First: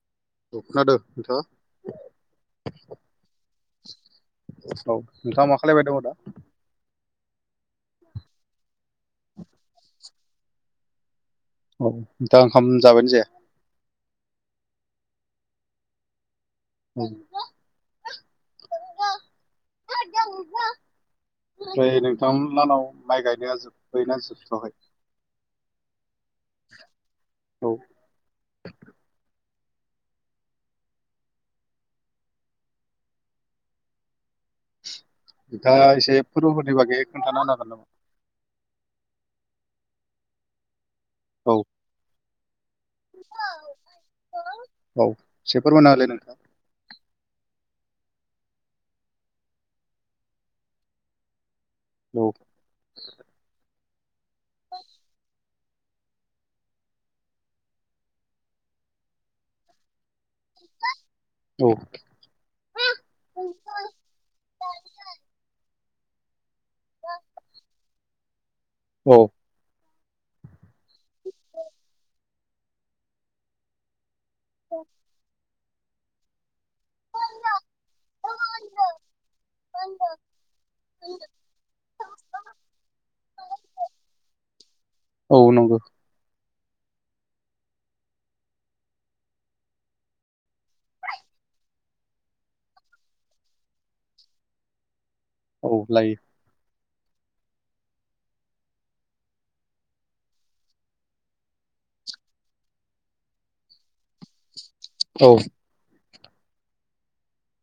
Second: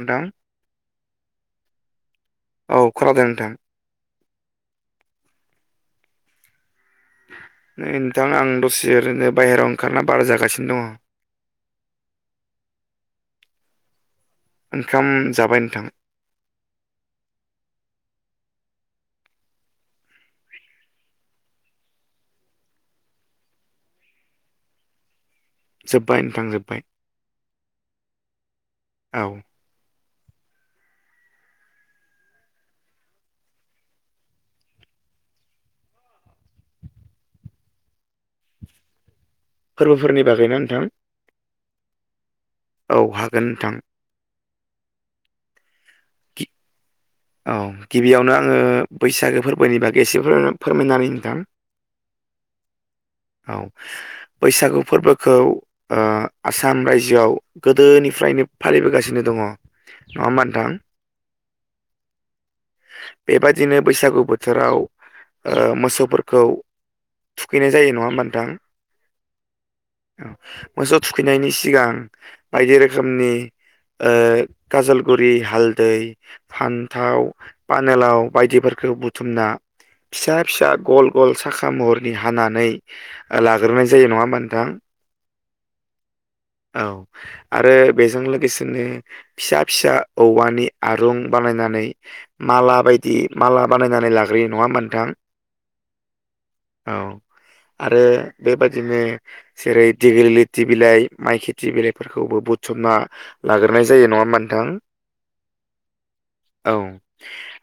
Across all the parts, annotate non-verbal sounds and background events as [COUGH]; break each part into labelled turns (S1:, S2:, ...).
S1: नोंथां।
S2: खोनादो नोंथाङा?
S1: औ खोनादों नोंथां
S2: औ नोंथाङा मा खालायबाय दङ दा?
S1: नै नोंथां आं दसे ओरैनो बायहेरायाव ओंखारना बारा जागासिनो दङ।
S2: औ नोंथाङा ओंखाम जाबायानो जाया?
S1: ओंखाम जाबाय नोंथां।
S2: [UNINTELLIGIBLE] ओमफ्राय नोंथां लाहानाव माइ गायनाया जोबबायना जोबथ'वाखै?
S1: जोबबाय नोंथां जोबबाय
S2: औ
S1: औ।
S2: दा एसे फोरबोफोरनि बागै खोन्थानो हागोन नामा?
S1: फोरबोफोरनि बागैना नोंथां?
S2: औ।
S1: औ हागोन नोंथां
S2: औ एसे फोरमाना होलै नोंथा?
S1: औ गिबियावनो आङो बैसागो फोरबोनि बागै एसे फोरमायनानै नोंथां
S2: औ।
S1: औ बैसागु फोरबोखौ आसाम रायजोआव गोदोनिफ्रायनो फालिबोगासिनो दङ। नङा होनबा नोंथां?
S2: औ
S1: बे बादिनो बैसागु बोथोराव मोसौफोरखौ थुखैनाय जायो नङा होमबा नोंथां।
S2: औ।
S1: मोसौ थुखैनायनि सिगां बायदि रोखोमनि काजलगुरि हालदै फान्थाव पानेलाव बायदिफोरखौ बुथुमना फिसा फिसा गल गल साखा महरनि हानानै लाग्रोनाय जायो नङा होमबा नोंथां।
S2: औ नंगौ।
S1: औ आरो बेजों लोगोसेनो फिसा फिसा औवानि आरं बानायनानै माला बायदि माला बानायनानै लाग्रोयो नङा नोंथां
S2: औ लायो
S1: औ आरो बेबादिनो जेरै दिग्रि लिरथि बिलाइ माइ खेथि बिलाइफोरखौबो बुत समना लाग्रोनाय जायो नङा होमबा नोंथां।
S2: औ।
S1: औ।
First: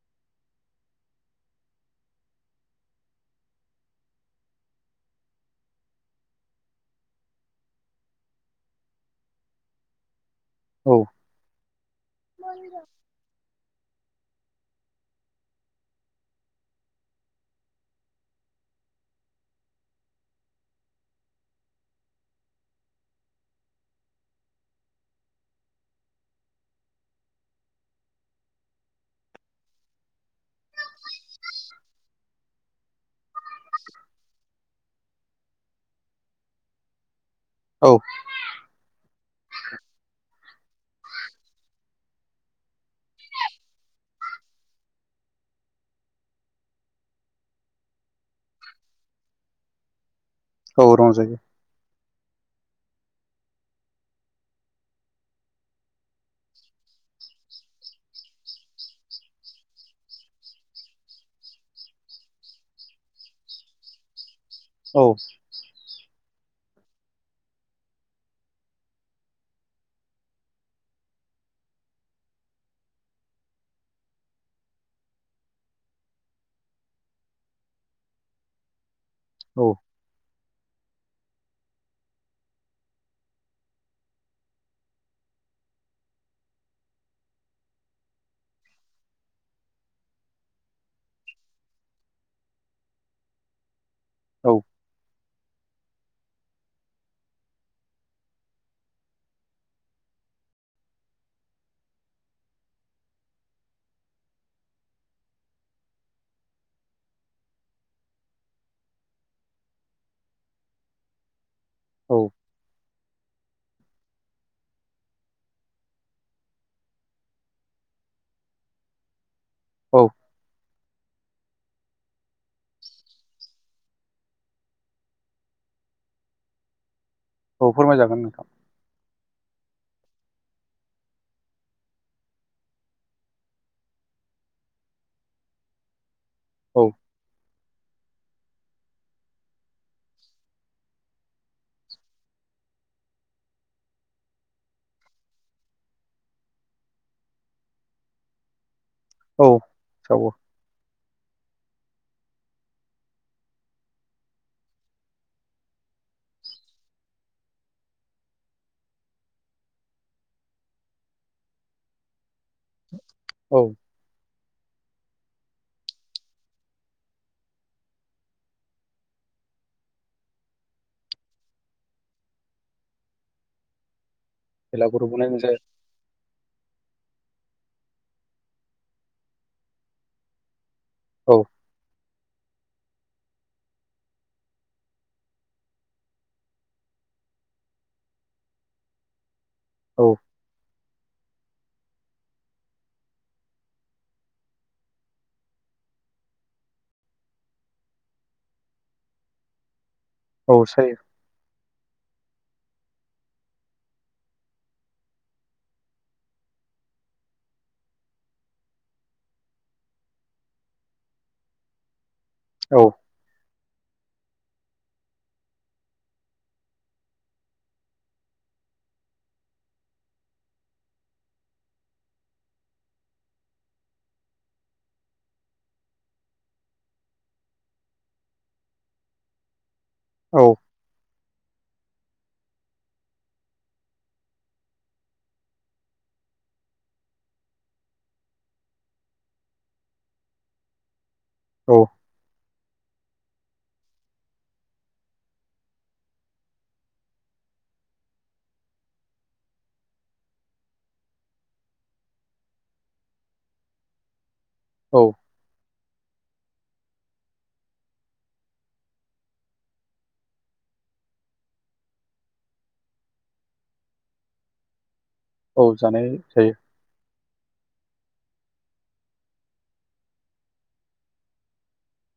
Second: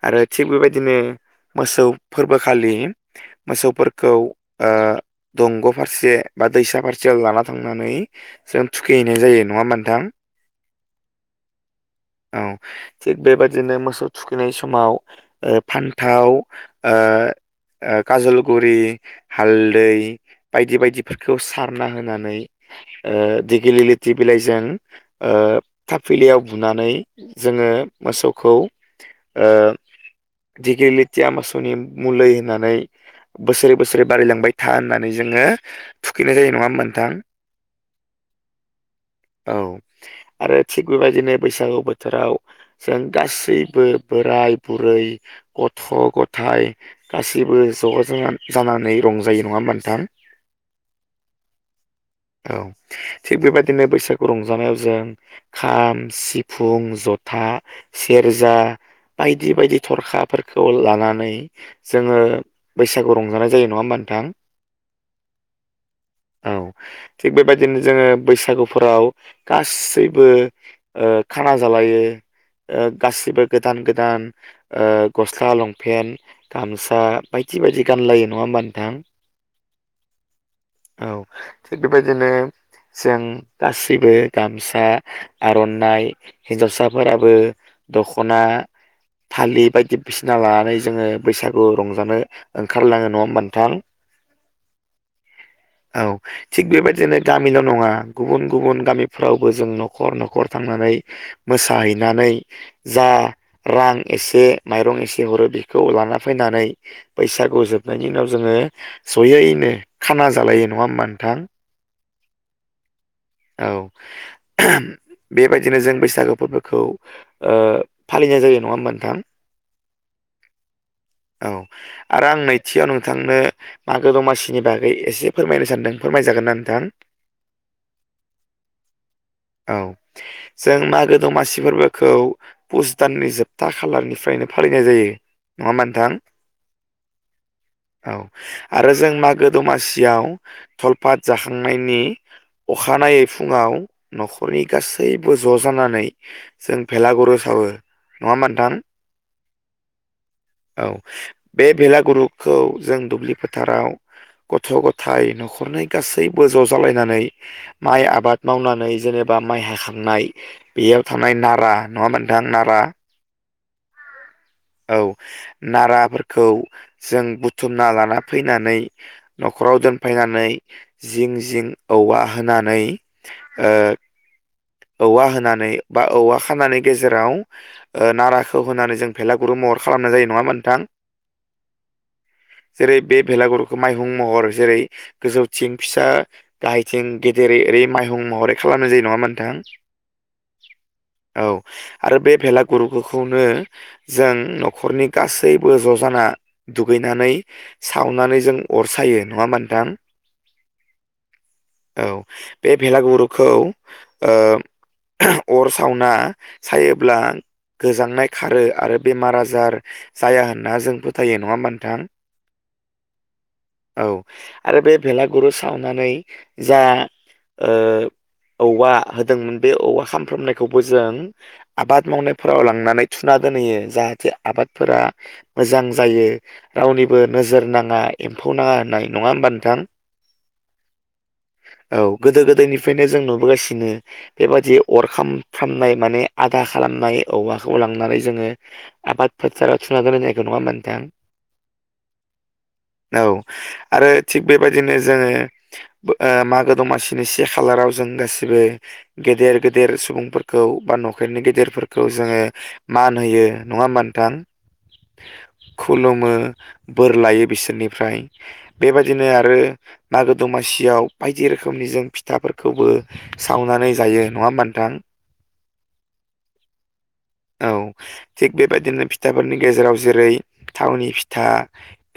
S1: आरो थिग बे बायदिनो मोसौ फोरबोखालि मोसौफोरखौ दंग' फारसे बा दैसा फारसे लाना थांनानै जों थुखैहैनाय जायो नङा होनबा नोंथां
S2: औ
S1: औ थिग बेबादिनो मोसौ थुखैनाय समाव फान्थाव ओ ओ काजलगुरि हालदै बायदि बायदिफोरखौ सारना होनानै दिगिलि लिथि बिलाइजों थाफलियाव बुनानै जोङो मोसौखौ दिगिलिथिया मोसौनि मुलै होननानै बोसोरै बोसोरै बारायलांबाय था होननानै जोङो थुखैनाय जायो नङा होनबा नोंथां
S2: औ
S1: औ आरो थिग बेबायदिनो बैसागु बोथोराव जों गासैबो बोराय बुरै गथ' गथाइ गासिबो ज' ज' जानानै रंजायो नङा होनबा नोंथां
S2: औ रंजायो
S1: औ थिग बेबायदिनो बैसागु रंजानायाव जों खाम सिफुं फुं जथा सेरजा बायदि बायदि थरखाफोरखौ लानानै जोङो बैसागु रंजानाय जायो नङा होमबा नोंथां
S2: औ
S1: औ थिग बेबायदिनो जोङो बैसागुफोराव गासैबो खाना जालायो गासिबो गोदान गोदान ओ गस्ला लंपेन्ट गामसा बायदि बायदि गानलायो नङा होमबा नोंथां
S2: औ
S1: औ थिग बेबायदिनो जों गासिबो गामसा आर'नाइ हिनजावसाफोराबो दख'ना फालि बायदिसिना लानानै जोङो बैसागु रंजानो ओंखारलाङो नङा होनबा नोंथां
S2: औ
S1: औ थिग बेबायदिनो गामिल' नङा गुबुन गुबुन गामिफ्रावबो जों न'खर न'खर थांनानै मोसाहैनानै जा रां एसे माइरं एसे हरो बेखौ लाना फैनानै बैसागु जोबनायनि उनाव जोङो जयैनो खाना जालायो नङा होनबा नोंथां
S2: औ
S1: औ बेबायदिनो जों बैसागो फोरबोखौ ओ फालिनाय जायो नङा होनबा नोंथां
S2: औ
S1: औ आरो आं नैथियाव नोंथांनो मागो दमासिनि बागै एसे फोरमायनो सानदों फोरमायजागोनना नोंथां?
S2: औ फोरमायजागोन नोंथां।
S1: औ जों मागो दमासि फोरबोखौ पुस दाननि जोबथा खालारनिफ्रायनो फालिनाय जायो नङा होनबा नोंथां?
S2: औ!
S1: औ आरो जों मागो दमासियाव थलपात जाखांनायनि अखानायै फुङाव न'खरनि गासैबो ज' जानानै जों भेलागुरु सावो नङा होमबा नोंथां?
S2: औ सावो।
S1: औ बे बेलागुरुखौ जों दुब्लि फोथाराव गथ' गथायाइ न'खरनि गासैबो ज' जालायनानै माइ आबाद मावनानै जेनेबा माइ हाखांनाय बेयाव थानाय नारा नङा नोंथां नारा
S2: औ
S1: औ नाराफोरखौ जों बुथुमना लाना फैनानै न'खराव दोनफैनानै जिं जिं औवा होनानै ओ
S2: बेलागुरु
S1: औवा
S2: बानायनाय जायो
S1: होनानै बा औवा खानानै गेजेराव नाराखौ होनानै जों भेलागुरु महर खालामनाय जायो नङामोन नोंथां?
S2: औ
S1: जेरै बे भेलागुरुखौ माइहुं महर जेरै गोजौथिं फिसा गाहायथिं गेदेरै ओरै माइहुं महरै खालामनाय जायो नङामोन नोंथां?
S2: औ
S1: औ आरो बे भेलागुरुखौनो जों न'खरनि गासैबो ज'जाना दुगैनानै सावनानै जों अर सायो नङा होनबा नोथां?
S2: औ सायो
S1: औ बे भेलागुरुखौ ओ अर सावना सायोब्ला गोजांनाय खारो आरो बेमार आजार जाया होनना जों फोथायो नङा होनबा नोंथां?
S2: औ
S1: औ आरो बे भेलागुरु सावनानै जा- ओ औवा होदोंमोन बे औवा खामफ्रामनायखौबो जों आबाद मावनायफोराव लांनानै थुना दोनहैयो जाहाथे आबादफोरा मोजां जायो रावनिबो नोजोर नाङा एम्फौ नाङा होननाय नङा होमबा नोंथां?
S2: औ
S1: औ गोदो गोदायनिफ्रायनो जों नुबोगासिनो बेबादि अरखामफ्रामनाय माने आदा खालामनाय औवाखौ लांनानै जोङो आबाद फोथाराव थुना दोनहैनायखौ नङा होनबा नोंथां?
S2: औ
S1: औ आरो थिग बेबायदिनो जोङो ओ मागो दमासिनि से खालाराव जों गासिबो गेदेर गेदेर सुबुंफोरखौ बा न'खरनि गेदेरफोरखौ जोङो मान होयो। नङा होमबा नोंथां?
S2: औ
S1: खुलुमो बोर लायो बिसोरनिफ्राय बेबायदिनो आरो मागो दमासियाव बायदि रोखोमनि जों फिथाफोरखौबो सावनानै जायो नङा होनबा नोंथां?
S2: औ जानाय जायो।
S1: औ थिग बेबायदिनो फिथाफोरनि गेजेराव जेरै थावनि फिथा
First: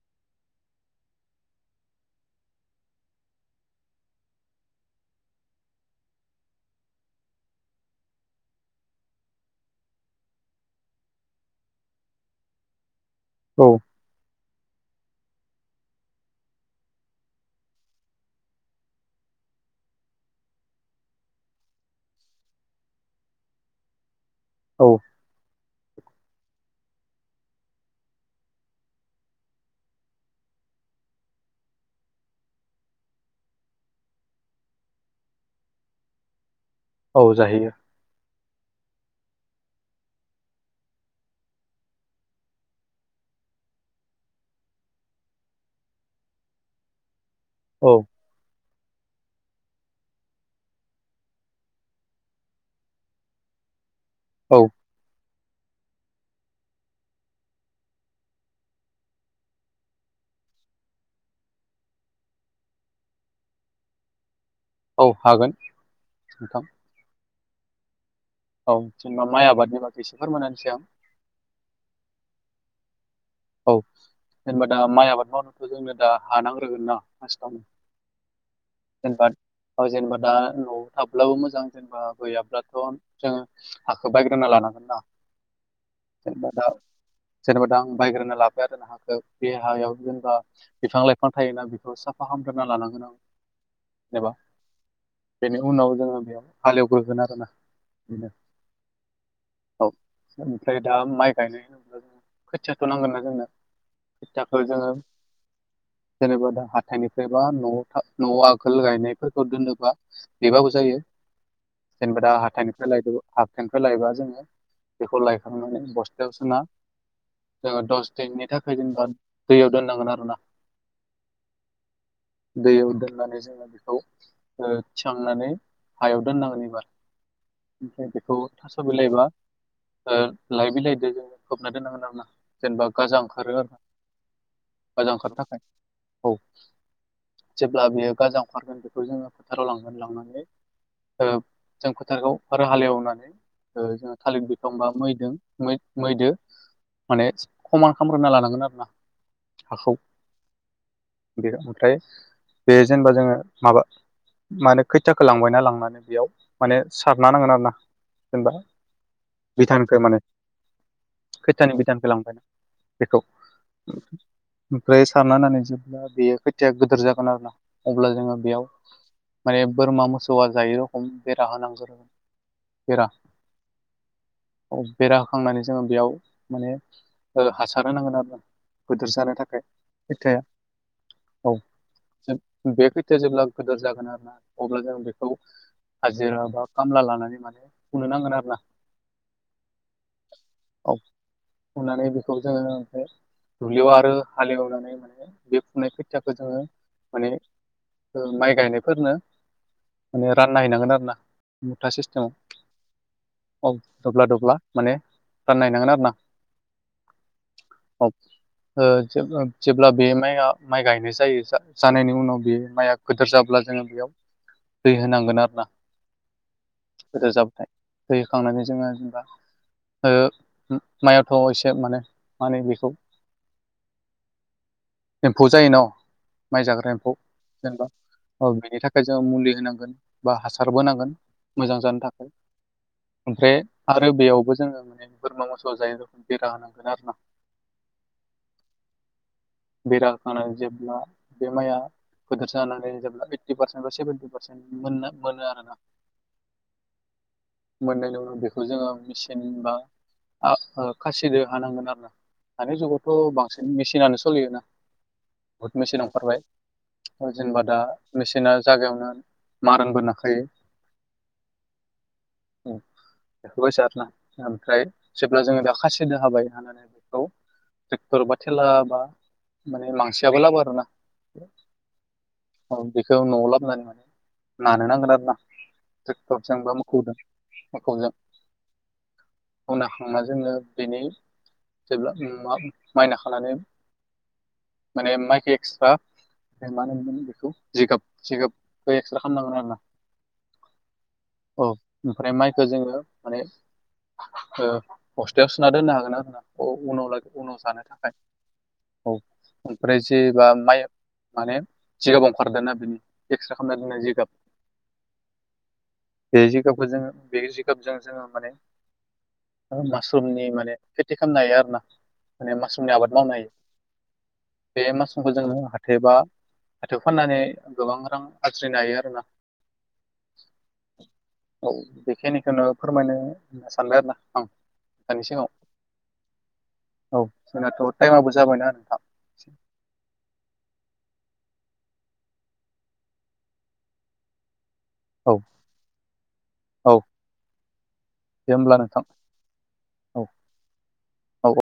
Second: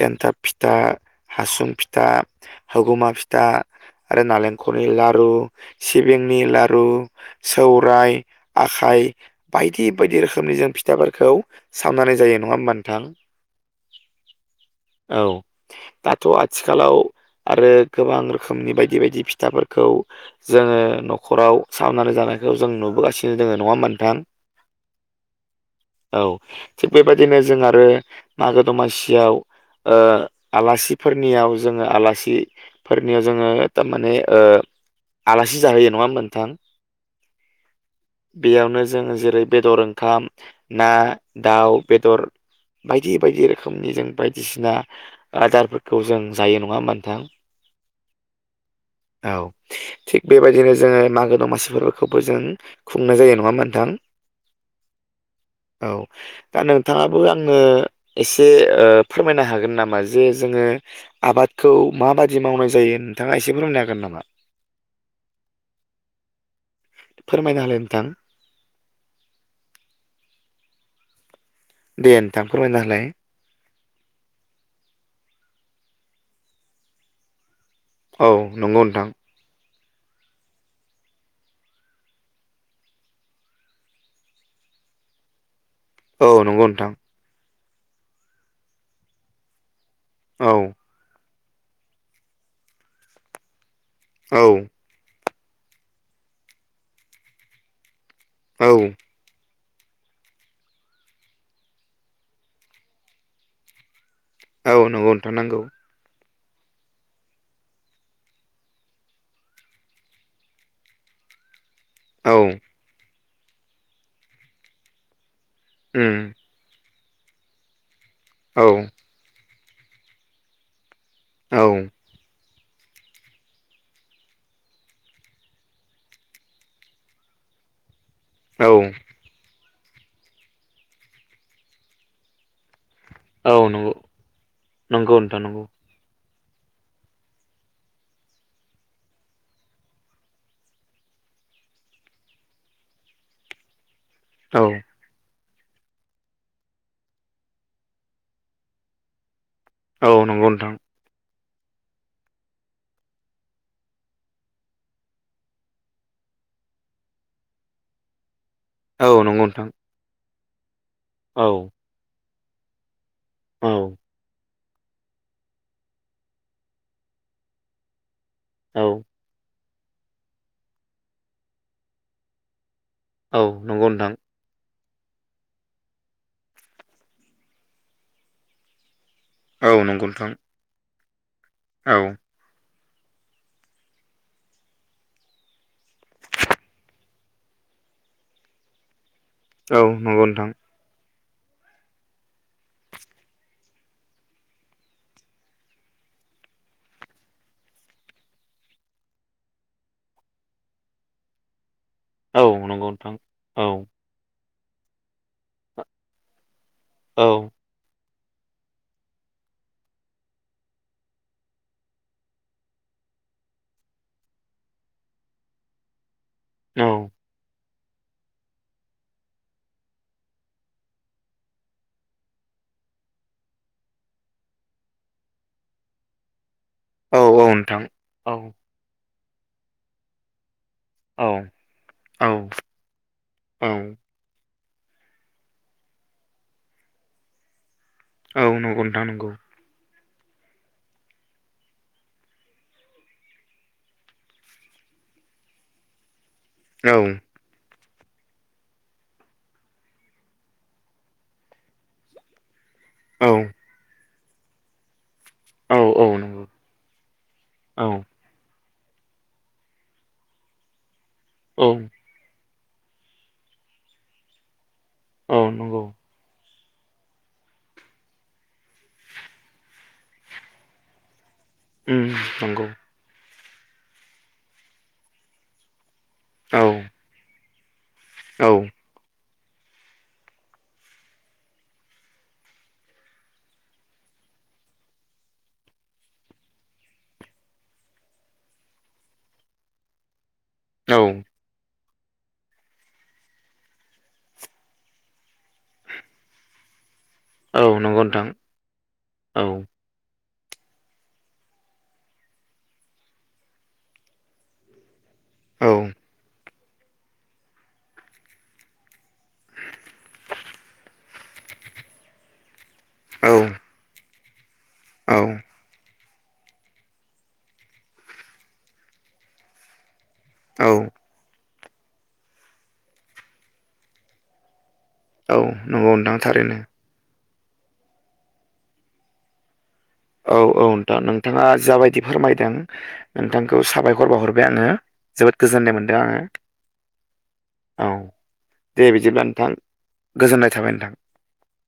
S1: एन्थाब फिथा हासुं फिथा होगुमा फिथा आरो नालेंखरनि लारु सिबिंनि लारु सौराय आखाइ बायदि बायदि रोखोमनि जों फि थाफोरखौ सावनानै जायो नङा होमबा नोंथां?
S2: औ
S1: औ दाथ' आथिखालाव आरो गोबां रोखोमनि बायदि बायदि फिथाफोरखौ जोङो न'खराव सावनानै जानायखौ जों नुबोगासिनो दोङो नङा होम्बा नोंथां?
S2: औ
S1: औ थिग बेबायदिनो जों आरो मागो दमासियाव ओ आलासिफोरनियाव जोङो आलासि फोरनियाव जोङो टारमाने ओ आलासि जाहैयो नङा होम्बा नोंथां?
S2: औ जाहियो।
S1: बेयावनो जों जेरै बेदर ओंखाम ना दाउ बेदर बायदि बायदि रोखोमनि जों बायदिसिना आदारफोरखौ जों जायो नङा होम्बा नोंथां?
S2: औ
S1: औ थिग बेबायदिनो जोङो मागो दमासि फोरबोखौबो जों खुंनाय जायो नङा होम्बा नोंथां?
S2: औ
S1: औ दा नोंथाङाबो आनो एसे ओ फोरमायनो हागोन नामा जे जोङो आबादखौ माबादि मावनाय जायो नोंथाङा एसे फोरोंनो हागोन नामा?
S2: औ हागोन नोंथां
S1: फोरमायना होलाय नोंथां
S2: औ जेनेबा माइ आबादनि बागै एसे फोरमायना होनोसै आं
S1: दे नोंथां फोरमायना होलाय
S2: औ जेनेबा दा माइ आबाद मावनोथ' जोंनो दा हा नांग्रोगोन ना फास्टावनो
S1: औ नंगौ नोंथां।
S2: ओ जेनेबा दा न'आव थाब्लाबो मोजां जेनेबा गैयाब्लाथ' जोङो हाखौ बायग्रोना लानांगोन ना
S1: औ
S2: जेनेबा
S1: नंगौ
S2: दा
S1: नोंथां
S2: जेनेबा दां बायग्रोना लाबबाय आरो ना हाखौ बे हायाव जेनेबा
S1: औ
S2: बिफां लाइफां थायोना बेखौ साफा खालामग्रोना लानांगोन आं एबा
S1: औ
S2: बेनि उनाव जोङो बेयाव हाल एवग्रोगोन आरोना बेनो
S1: औ
S2: औ ओमफ्राय दा माइ गायनाय होनब्ला जों खुथियाखौ नांगोन ना जोंनो खुथियाखौ जोङो
S1: नंगौ नोंथां नांगौ
S2: जेनेबा दा हाथायनिफ्राय बा न'आव था न'आव आगोल गायनायफोरखौ दोननोबा बेबाबो जायो जेनेबा दा
S1: औ
S2: हाथायनिफ्राय लायदों हाथायनिफ्राय लायबा जोङो बेखौ लायखांनानै
S1: उम
S2: बस्थायाव सोना ओ दस दिननि
S1: औ
S2: थाखाय जेनबा दैयाव दोननांगोन आरोना
S1: औ
S2: दैयाव दोननानै जोङो बेखौ ओ थिखांनानै हायाव दोननांगोन इबार ओमफ्राय बेखौ थास' बिलायबा ओ लाय बिलायदो जोङो खोबना दोननांगोन आरोना जेनेबा गाजा ओंखारो
S1: औ
S2: आरोना
S1: नंगौ
S2: गाजा
S1: नंगौ
S2: ओंखारनो
S1: नोंथां
S2: थाखाय
S1: नंगौ
S2: औ जेब्ला बियो गाजा ओंखारगोन बेखौ जोङो फोथाराव लांगोन लांनानै ओ जों फोथारखौ आरो हाल एवनानै ओ जोङो थालिर
S1: औ
S2: बिफांबा मैदों मै-मैजो माने खमान खामग्रोना लानांगोन आरो ना हाखौ
S1: औ नंगौ नोंथां।
S2: बे ओमफ्राय बे जेनेबा जोङो माबा मानो खोथियाखो लांबायना लांनानै बेयाव माने सारना होनांगोन आरोना जेनेबा
S1: औ नंगौ नोंथां
S2: बिधानखो माने
S1: औ
S2: खैथानि बिधानखौलांबाय ना बेखौ
S1: औ
S2: ओमफ्राय सारना होनानै जेब्ला बेयो खोथाया गोदोर जागोन आरोना अब्ला जोङो बेयाव
S1: औ
S2: माने बोरमा मोसौआ जायै रखम बेरा होनांगोरो बेरा
S1: औ नंगौ नोंथां
S2: औ बेरा होखांनानै जोङो बेयाव माने ओ हासार होनांगोन आरोना गोदोर जानो थाखाय
S1: औ नंगौ नोंथां
S2: खोथाया औ।
S1: औ।
S2: [UNINTELLIGIBLE] बे खोथिया जेब्ला गोदोर जागोन आरोना अब्ला जों बेखौ हाजिरा बा कामला लानानै माने फुनो नांगोन आरोना।
S1: औ नंगौ नोंथां।
S2: औ। फुनानै बेखौ जोङो ओमफाय दुब्लियाव आरो हालेवनानै माने बे फुनाय खोथियाखौ जोङो माने ओ माइ गायनायफोरनो माने रानना हैनांगोन आरो ना मुथा सिस
S1: औ नंगौ नोंथां औ।
S2: दब्ला दब्ला माने रानना हैनांगोन आरोना।
S1: औ।
S2: औ। ओ जेबो ओ जेब्ला बे माइआ माइ गायनाय जायो जा जानायनि उनाव बे माइआ गोदोर जाब्ला जोङो बेयाव दै होनांगोन आरोना।
S1: औ।
S2: रोजाबथाय हैखांनानै जोङो जेनबा ओ उम मायाथ' एसेब माने मा होनो बेखौ एम्फौ जायो न' माइ जाग्रा एम खौ
S1: औ नोंथां
S2: जेनेबा
S1: औ
S2: ओ बेनि थाखाय जों मुलि होनांगोन बा हासारबो नांगोन
S1: औ
S2: मोजां जानो
S1: औ
S2: थाखाय ओमफ्राय
S1: औ
S2: आरो बेयावबो जोङो माने बोरमा मोसौ जायै रखम बेरा होनांगोन आरोना।
S1: औ नंगौ नोंथां नंगौ।
S2: बेरा होखांनानै जेब्ला बे माइया गोदोर जानानै जेब्ला ओइटि पार्सेन्ट बा सेबेन्टि पारसेन्ट मोननो मोनो आरोना।
S1: औ।
S2: मोननायनि उनाव बेखौ जोङो मेसिन बा आ ओ खासिदो हानांगोन आरोना। दानि
S1: औ
S2: जुगावथ' बांसिन मेसिनानो सलियोना बुहुद
S1: औ औ
S2: मेचिन अंखारबाय
S1: नंगौ
S2: ओ जेनेबा दा
S1: औ
S2: मेसिना जागायावनो मारानबो नाखायो
S1: औ।
S2: [UNINTELLIGIBLE] ओमफ्राय
S1: औ
S2: जेब्ला जोङो दा
S1: नंगौ
S2: खासिदो हाबाय हानानै बेखौ ट्रेक्टर बा थेला बा माने मांसियाबो लाबो आरोना।
S1: उम नंगौ।
S2: उम बेखौ न'आव लाबनानै माने नानो नांगोन आरो ना
S1: औ
S2: ट्रेक्टरजों बा मोखौदों मोखौजों
S1: औ।
S2: खौ नाखांना जोङो बेनि जेब्ला मा माइ नाखानानै माने माइखो एक्सट्रा जों मा होनोमोन बेखौ जिगाब जिगाबखो एक्सट्रा खामनांगोन आरोना।
S1: औ
S2: औ ओमफ्राय माइखौ जोङो माने हस्टेलाव सोना दोननो हागोन ना होनना उनाव लागै उनाव
S1: औ
S2: जानो
S1: नंगौ
S2: थाखाय
S1: नोंथां
S2: औ ओमफ्राय जेबा माइ माने जिगाब ओंखारदों ना बिनि एक्सरे खालामना दोनना जिगाब [UNINTELLIGIBLE]
S1: औ
S2: बे जिगाबखो जोङो बे जिगाबजों जोङो माने ओ मासरुमनि माने खेति खामनो हायो आरोना माने मास नि आबाद
S1: औ
S2: मावनो हायो बे मासुमखौ जों मावनो हाथ हाथेबा हाथो फाननानै गोबां रां आरज्रिनो हायो आरोोना
S1: औ
S2: औ बेखिनिखौनो फोरमायनो होन सानदों आरो ना
S1: औ नंगौ नथांथारैनो
S2: औ जोंनाथ' टाइमाबबो जाबायना नोंथां
S1: औ औ नोंथ' नोंथाङा जाबायदि फोरमायदों नोंथांखौ साबायखर बाहरबाय आङो
S2: औ
S1: जोबोद गोजोननाय मोनदों आङो
S2: औ
S1: औ दे बिदिब्ला नोंथां
S2: औ
S1: गोजोननाय थाबाय नोंथां
S2: औ